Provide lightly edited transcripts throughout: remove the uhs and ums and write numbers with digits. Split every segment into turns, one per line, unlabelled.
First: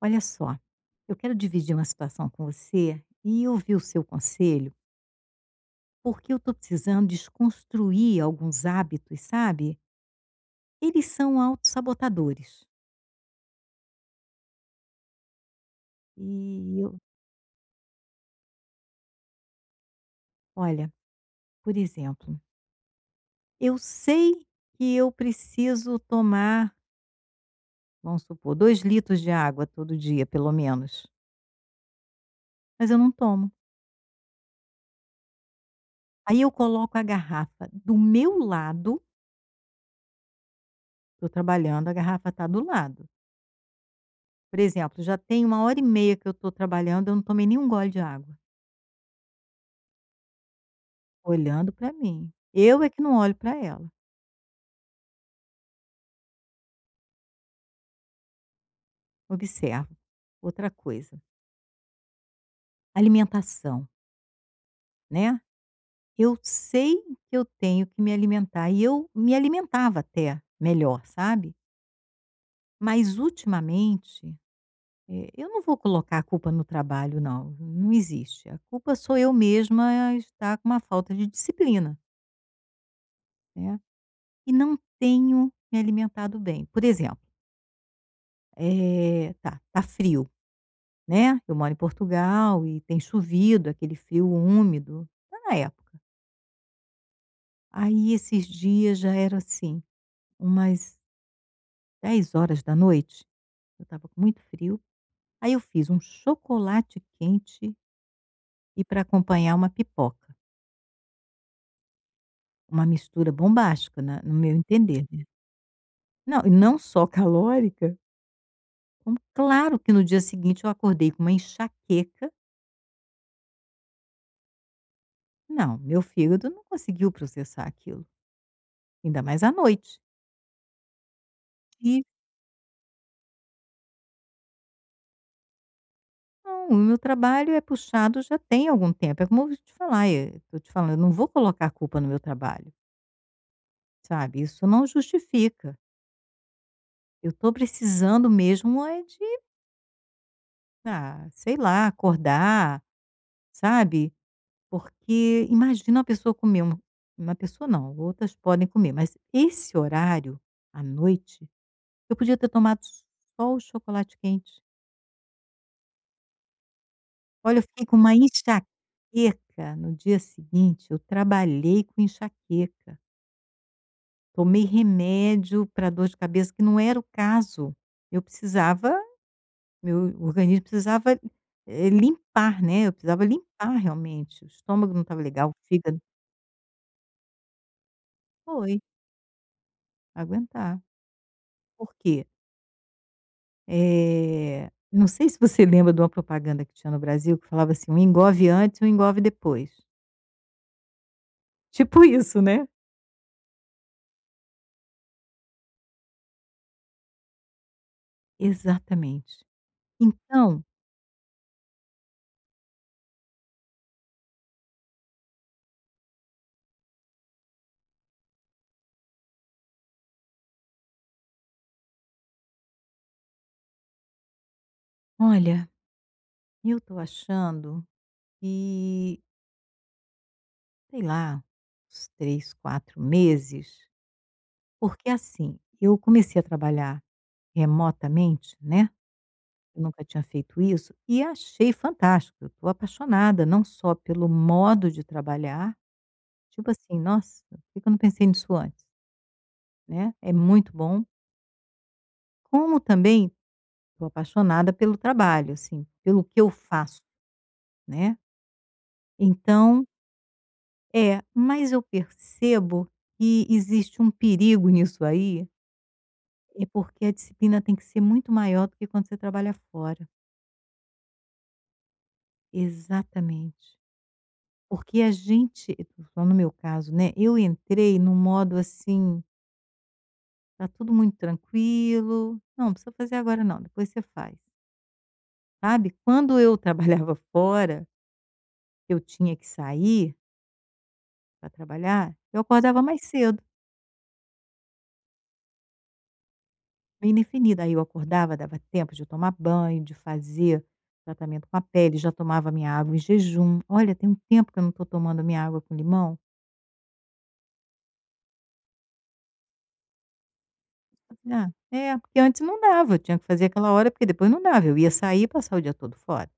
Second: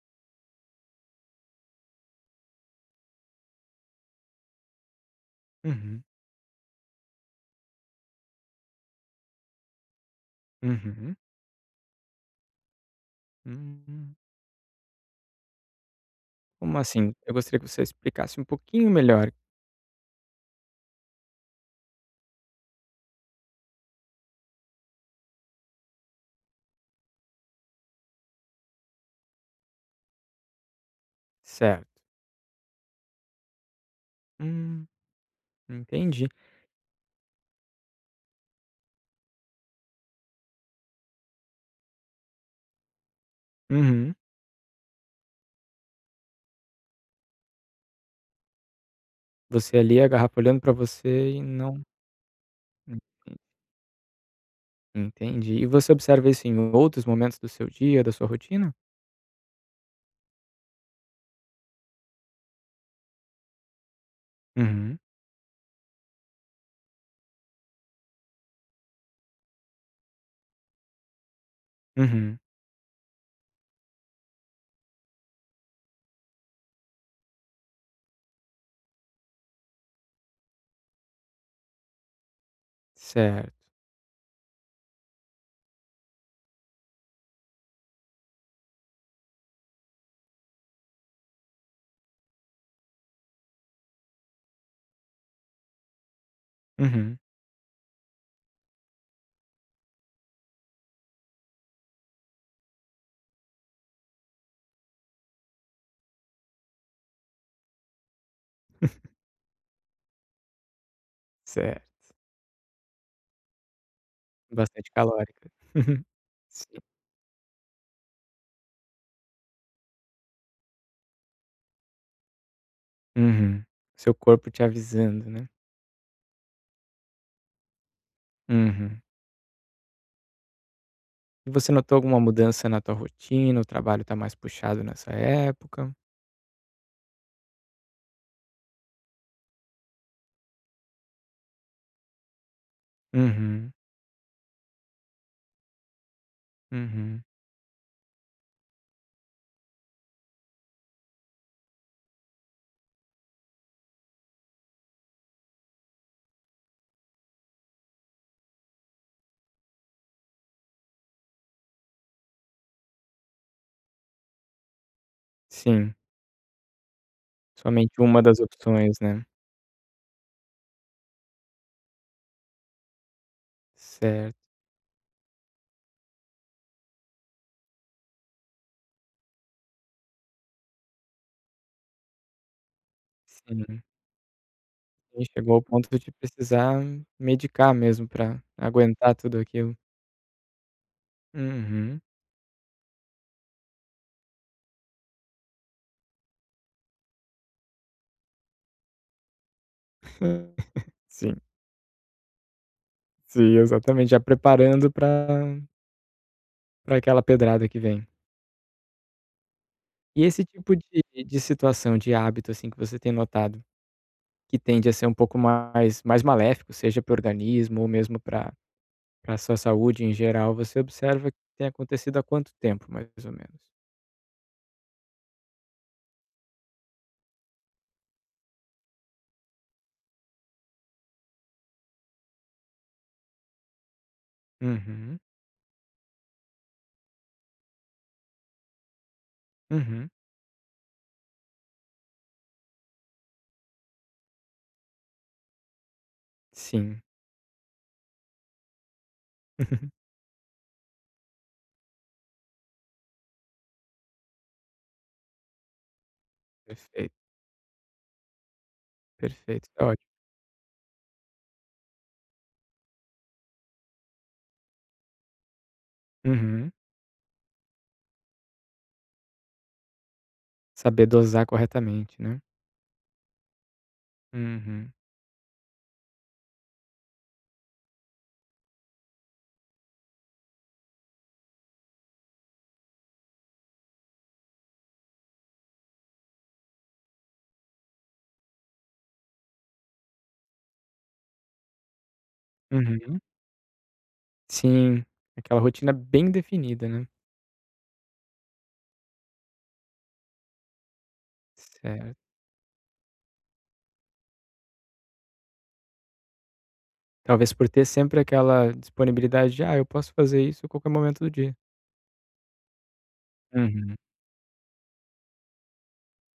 Olha só, eu quero dividir uma situação com você e ouvir o seu conselho,
Uhum,
porque eu estou precisando desconstruir alguns hábitos, sabe? Eles
uhum.
são autossabotadores.
Hum, como
E eu,
assim? Eu gostaria que você explicasse um pouquinho melhor.
olha, por exemplo, eu sei que eu preciso tomar, vamos supor, 2 litros de água todo dia, pelo menos,
Certo.
mas eu não tomo.
Hum, entendi.
Aí eu coloco a garrafa do meu lado, estou trabalhando, a garrafa está do lado.
Uhum.
Por exemplo, já tem uma hora e meia que eu estou trabalhando, eu não tomei nenhum gole de água,
Você ali, a garrafa olhando pra você e
olhando
não
para mim. Eu é
en
que não olho para ela,
entendi. E você observa isso em outros momentos do seu dia, da sua rotina?
observo. Outra coisa, alimentação,
Uhum,
né. Eu sei que eu tenho que me alimentar e eu me alimentava até melhor, sabe.
uhum.
Mas ultimamente, eu não vou colocar a culpa no trabalho não, não existe. A culpa sou eu mesma estar com uma falta de disciplina,
Certo.
né. E não tenho me alimentado bem. Por exemplo. Tá frio, né, eu moro em Portugal e tem chovido, aquele frio úmido, tá na época.
Uhum.
Aí esses dias já era, assim, umas 10 horas da noite eu estava com muito frio, aí eu fiz um chocolate quente e, para acompanhar, uma pipoca,
Certo.
uma mistura bombástica na no meu
Bastante
entender, né.
calórica.
Não, e não
Sim.
só calórica, como claro que no dia seguinte eu acordei com uma enxaqueca.
Uhum. Seu corpo te avisando, né.
Não, meu fígado não conseguiu processar aquilo,
Uhum.
ainda mais à noite.
E você notou
E
alguma mudança na tua rotina? O trabalho tá mais puxado nessa época?
não, o meu trabalho é puxado já tem algum tempo. É como eu vou te falar, eu tô te falando, eu não vou colocar a culpa no meu trabalho,
Uhum,
sabe, isso não justifica.
uhum.
Eu tô precisando mesmo é de, ah, sei lá, acordar, sabe, porque imagina uma pessoa comer uma pessoa não, outras podem comer, mas esse horário, à noite, eu podia ter tomado só o chocolate quente.
Sim,
Olha, eu fiquei com
somente
uma
uma das opções, né.
enxaqueca no dia seguinte, eu trabalhei com enxaqueca.
Certo,
Tomei remédio para dor de cabeça, que não era o caso. Eu precisava Meu organismo precisava, limpar, né, eu precisava limpar
sim.
realmente. O estômago não estava
E
legal, o
chegou ao ponto
fígado
de precisar medicar mesmo pra
foi,
aguentar tudo aquilo.
aguentar. Por
Uhum.
quê? Não sei se você lembra de uma propaganda que tinha no Brasil que falava assim: "Um engove antes, um engove depois".
Sim,
Tipo isso, né?
sim, exatamente, já preparando pra para aquela pedrada que vem.
Exatamente.
E esse
Então,
tipo de situação, de hábito, assim, que você tem notado, que tende a ser um pouco mais maléfico, seja para o organismo ou mesmo para para sua saúde em geral, você observa que tem acontecido há quanto tempo, mais ou menos?
olha, eu estou achando que, sei lá, uns 3, 4 meses. Porque
Uhum,
assim, eu comecei a trabalhar remotamente, né, eu nunca
uhum,
tinha feito isso, e achei fantástico, eu estou apaixonada não só pelo modo de trabalhar, tipo assim:
sim.
"Nossa, por que que eu não pensei nisso antes?", né, é muito bom, como também estou apaixonada pelo trabalho, assim, pelo que eu faço,
Perfeito,
né.
perfeito, tá
Então
ótimo.
é, mas eu percebo que existe um perigo nisso aí, é
Uhum.
porque a disciplina tem que ser muito maior do que quando você trabalha fora.
Saber dosar corretamente, né.
Exatamente.
Uhum,
Porque a gente, só no meu caso, né, eu entrei num modo assim: "Tá tudo muito tranquilo, não, não precisa fazer agora não, depois você faz", sabe. Quando eu trabalhava fora, eu tinha que sair para trabalhar, eu acordava mais
uhum.
cedo,
Sim, aquela rotina bem definida, né.
meio na. Aí eu acordava, dava tempo de eu tomar banho, de fazer tratamento com a pele, já
Certo.
tomava minha água em jejum. Olha, tem um tempo que eu não estou tomando minha água com limão.
Talvez por ter sempre aquela disponibilidade de: "Ah, eu posso fazer isso a qualquer momento do
Assim, ah,
dia".
é, porque antes não dava, eu tinha que fazer aquela hora,
Uhum.
porque depois não dava, eu ia sair e passar o dia todo fora.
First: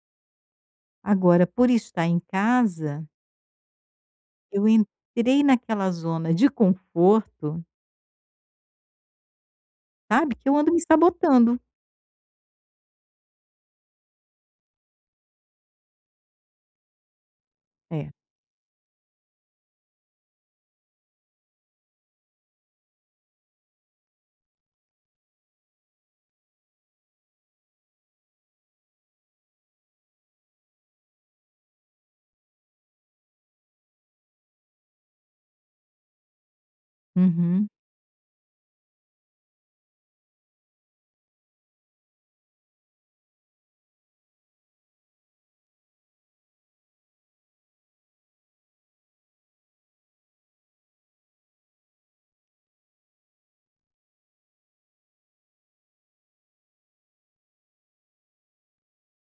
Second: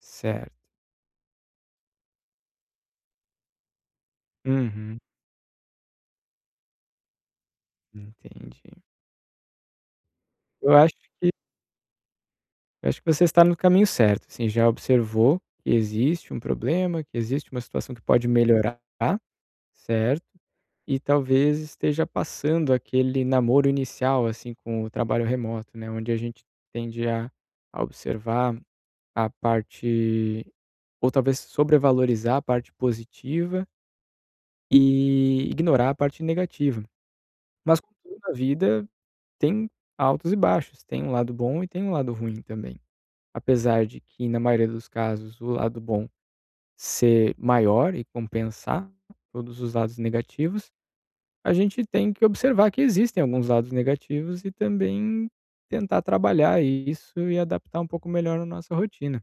Certo.
Agora, por estar em casa, eu
Uhum,
entrei naquela zona de conforto,
entendi.
sabe, que eu
Eu
ando me
acho
sabotando.
Eu acho que você está no caminho certo, assim, já observou que existe um problema, que existe uma situação que
É.
pode melhorar, certo? E talvez esteja passando aquele namoro inicial, assim, com o trabalho remoto, né, onde a gente tende a observar a parte ou talvez sobrevalorizar a parte positiva e ignorar a parte negativa.
Uhum.
Mas como tudo na vida tem altos e baixos, tem um lado bom e tem um lado ruim também. Apesar de que, na maioria dos casos, o lado bom ser maior e compensar todos os lados negativos, a gente tem que observar que existem alguns lados negativos e também tentar trabalhar isso e adaptar um pouco melhor a nossa rotina.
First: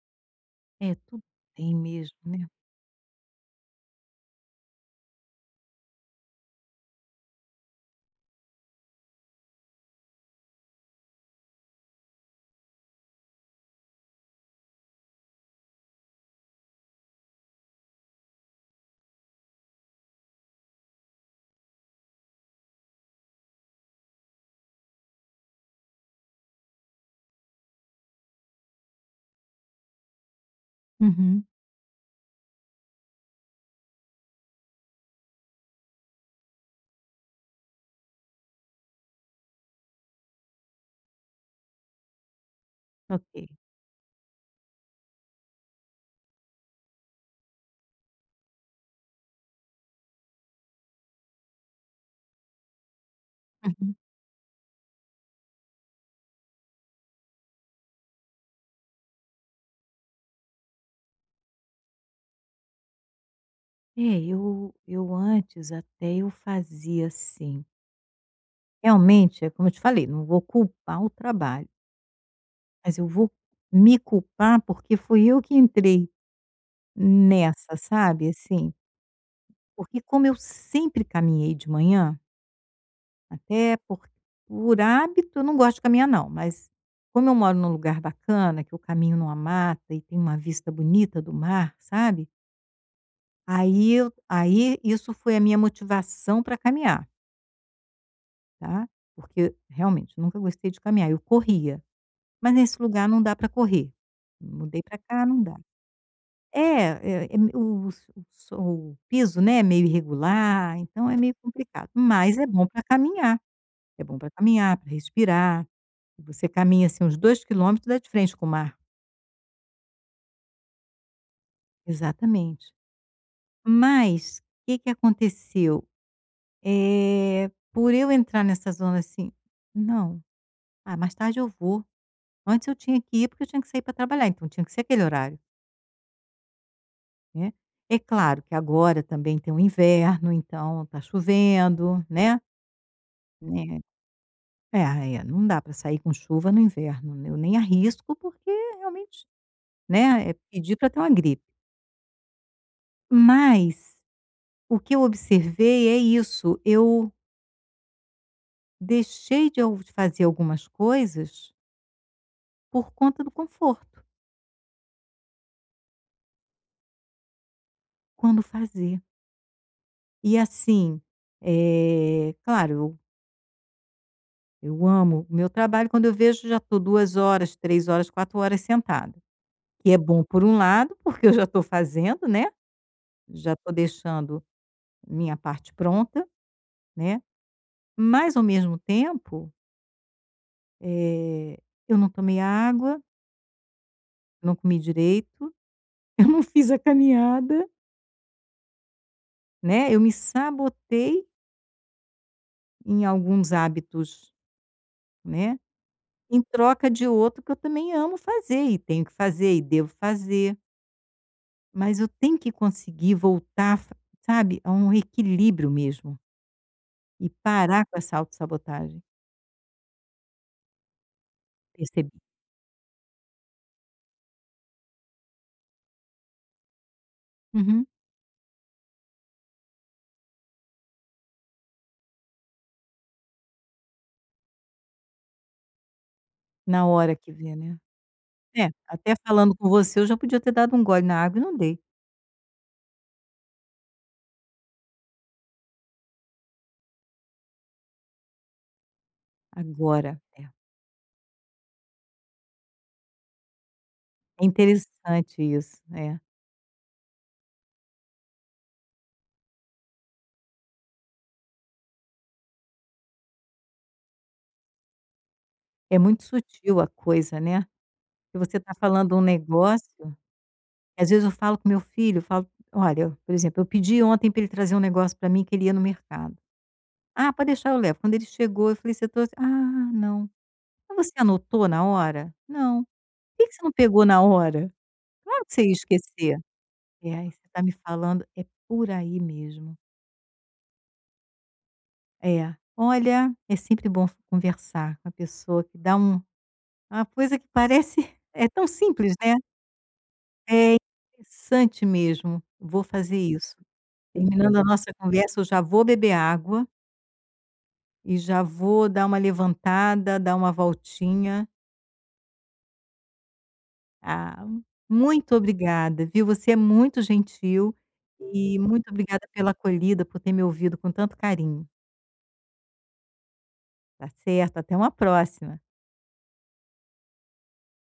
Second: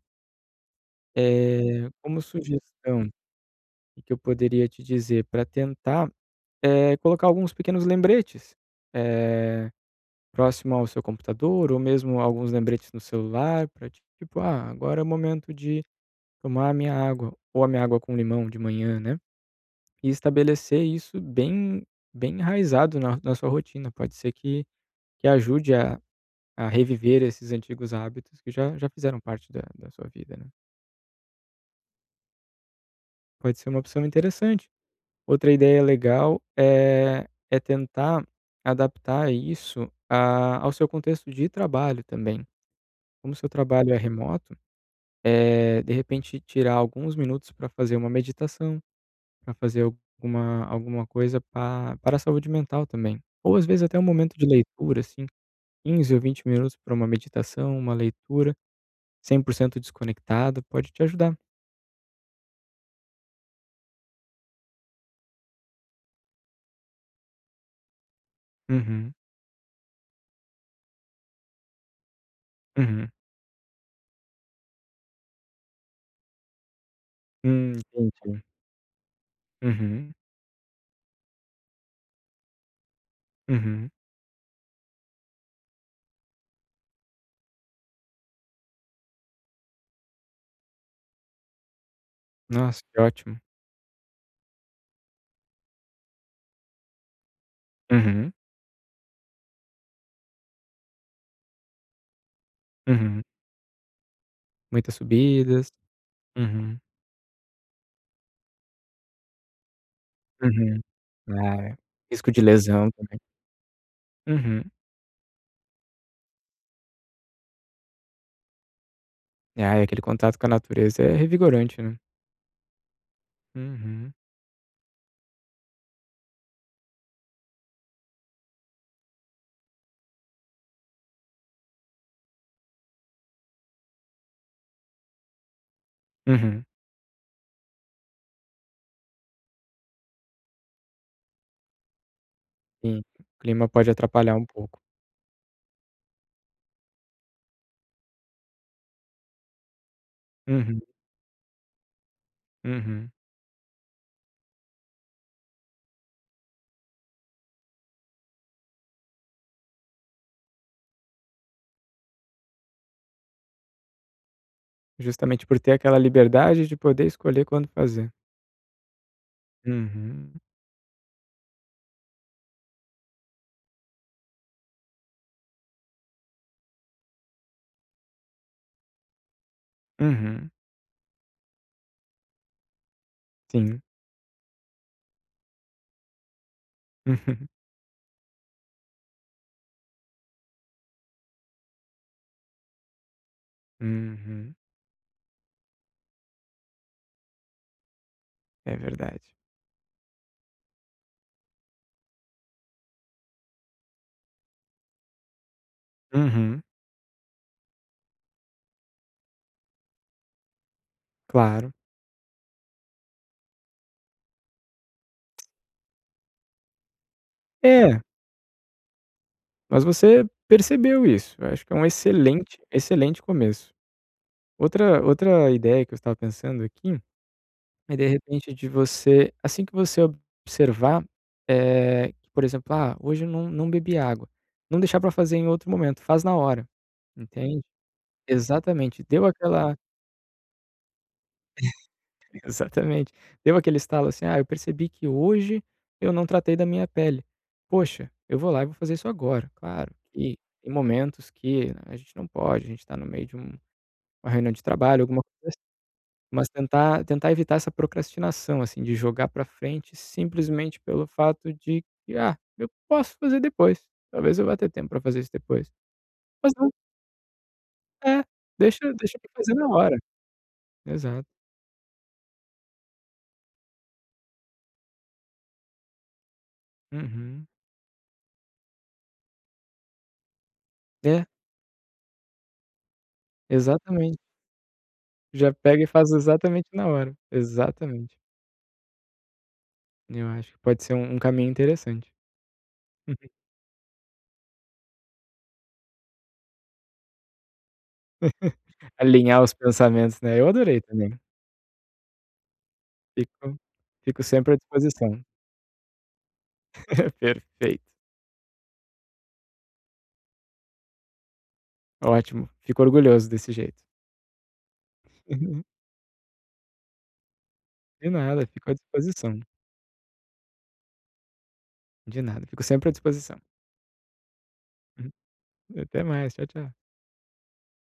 É, tudo tem mesmo,
Como
né.
sugestão, o que eu poderia te dizer para tentar é colocar alguns pequenos lembretes, eh, próximo ao seu computador ou mesmo alguns lembretes no celular para tipo: "Ah, agora é o momento de tomar a minha água ou a minha água com limão de manhã, né, e estabelecer isso bem enraizado na sua rotina. Pode ser que ajude a reviver esses antigos hábitos que já fizeram parte da sua vida, né.
Uhum.
Pode ser uma opção interessante. Outra ideia legal é tentar adaptar isso a ao seu contexto de trabalho também. Como o seu
Ok.
trabalho é remoto, de repente tirar alguns minutos para fazer uma meditação. Para fazer alguma coisa pa para a saúde mental também. Ou às vezes
Uhum.
até um momento de leitura, assim, 15 ou 20 minutos para uma meditação, uma leitura, 100% desconectada pode te ajudar.
É, eu antes até eu fazia assim.
Uhum,
Realmente, é como eu te falei, não vou culpar o trabalho, mas eu
uhum.
vou me culpar, porque fui eu que entrei nessa, sabe,
Entendi.
assim, porque
Uhum,
como eu sempre caminhei de manhã, até
uhum.
por hábito, eu não gosto de caminhar não, mas como eu moro num lugar bacana, que eu caminho numa mata e tem uma vista bonita do mar, sabe,
Nossa, que ótimo.
aí isso foi a minha motivação para caminhar,
Uhum,
tá, porque realmente eu nunca gostei de caminhar, eu corria, mas nesse lugar não
uhum.
dá para correr, mudei
Muitas
para cá, não dá.
subidas. Uhum,
É, é é me- o s- o so o piso, né, é meio irregular,
uhum.
então é meio
Ah, é.
complicado,
Risco
mas
de
é bom para
lesão também.
caminhar, é bom para
Uhum.
caminhar, para respirar. Você caminha, assim, uns 2 quilômetros, dá de frente com o mar.
Ah, e aquele contato com a natureza é revigorante, né.
Exatamente.
Uhum,
Mas o que que aconteceu? Por eu entrar nessa zona, assim: "Não, ah, mais tarde eu vou". Antes eu tinha que ir, porque eu tinha que sair para trabalhar, então tinha que ser aquele horário,
uhum.
né. É claro que agora também tem o inverno, então tá chovendo, né.
Sim, o clima
né,
pode atrapalhar um pouco.
não dá para sair com chuva no inverno, né? Eu nem arrisco porque, realmente, né, é pedir
Uhum,
para ter uma gripe.
uhum.
Mas o que eu observei é isso, eu deixei de fazer algumas coisas por conta do conforto,
Justamente por ter aquela liberdade de poder escolher quando fazer.
quando fazer. E
Uhum,
assim, claro, eu amo o meu trabalho, quando eu vejo já tô 2 horas, 3 horas, 4 horas sentada, que é bom por
uhum,
um lado, porque eu já estou fazendo, né, já estou
sim.
deixando minha parte pronta, né. Mas ao mesmo tempo, eh, eu não tomei água,
Uhum, uhum.
não comi direito, eu não fiz a caminhada,
É verdade.
né, eu me sabotei em alguns hábitos, né, em
Uhum,
troca de outro que eu também amo fazer e tenho que fazer e devo fazer,
claro.
mas eu tenho que conseguir voltar, f sabe, a um equilíbrio mesmo e parar com
É,
essa autossabotagem.
mas você percebeu isso, eu acho que é um
Percebi.
excelente, excelente começo. Outra ideia que eu estava pensando aqui,
Uhum.
é de repente de você assim que você observar, por exemplo: "Ah, hoje eu não bebi água", não deixar para fazer em outro momento, faz na hora,
Na hora que vê,
entende?
né. É,
Exatamente,
até
deu
falando com
aquela
você eu já podia ter dado um gole na água e não dei.
exatamente, deu aquele estalo assim: "Ah, eu percebi que hoje eu não tratei da minha pele. Poxa, eu vou lá e vou fazer isso agora". Claro
Agora
que
é.
tem momentos que né, a gente não pode, a gente tá no meio de um uma
É
reunião de trabalho, alguma
interessante
coisa assim,
isso, é.
mas tentar evitar essa procrastinação, assim, de jogar pra frente simplesmente pelo fato de que: "Ah, eu posso fazer depois, talvez eu vá ter tempo pra fazer isso depois".
É muito
Mas não
sutil a coisa, né.
é,
Se você tá
deixa
falando
deixa
um
pra fazer na hora.
negócio, às vezes
Exato.
eu falo com meu filho, eu falo: "Olha", por exemplo, eu pedi ontem para ele trazer um negócio para mim que ele ia no mercado. "Ah,
Uhum.
pode deixar, eu levo". Quando ele chegou, eu falei: "Você trouxe?". "Ah, não". "Mas você
É,
anotou na hora?". "Não". "Por que que você não pegou
exatamente.
na hora?". "Claro
Já
que você ia
pega e faz
esquecer".
exatamente na hora.
É, aí você tá me
Exatamente.
falando é por aí mesmo.
Eu acho que pode ser um um caminho interessante.
É. Olha, é sempre bom conversar com a pessoa que dá uma coisa que parece é tão simples, né.
Alinhar os pensamentos, né. Eu
É
adorei também.
interessante mesmo, vou fazer
Fico
isso.
Fico sempre à
Terminando a nossa
disposição.
conversa, eu já vou beber água
Perfeito.
e já vou dar uma levantada, dar uma voltinha.
Ótimo. Fico orgulhoso desse jeito.
Ah, muito obrigada, viu, você é muito gentil
De nada,
e
fico à
muito obrigada
disposição.
pela acolhida, por ter me ouvido com tanto carinho,
De nada, fico sempre à disposição.
tá certo? Até uma próxima.
Até mais. Tchau, tchau.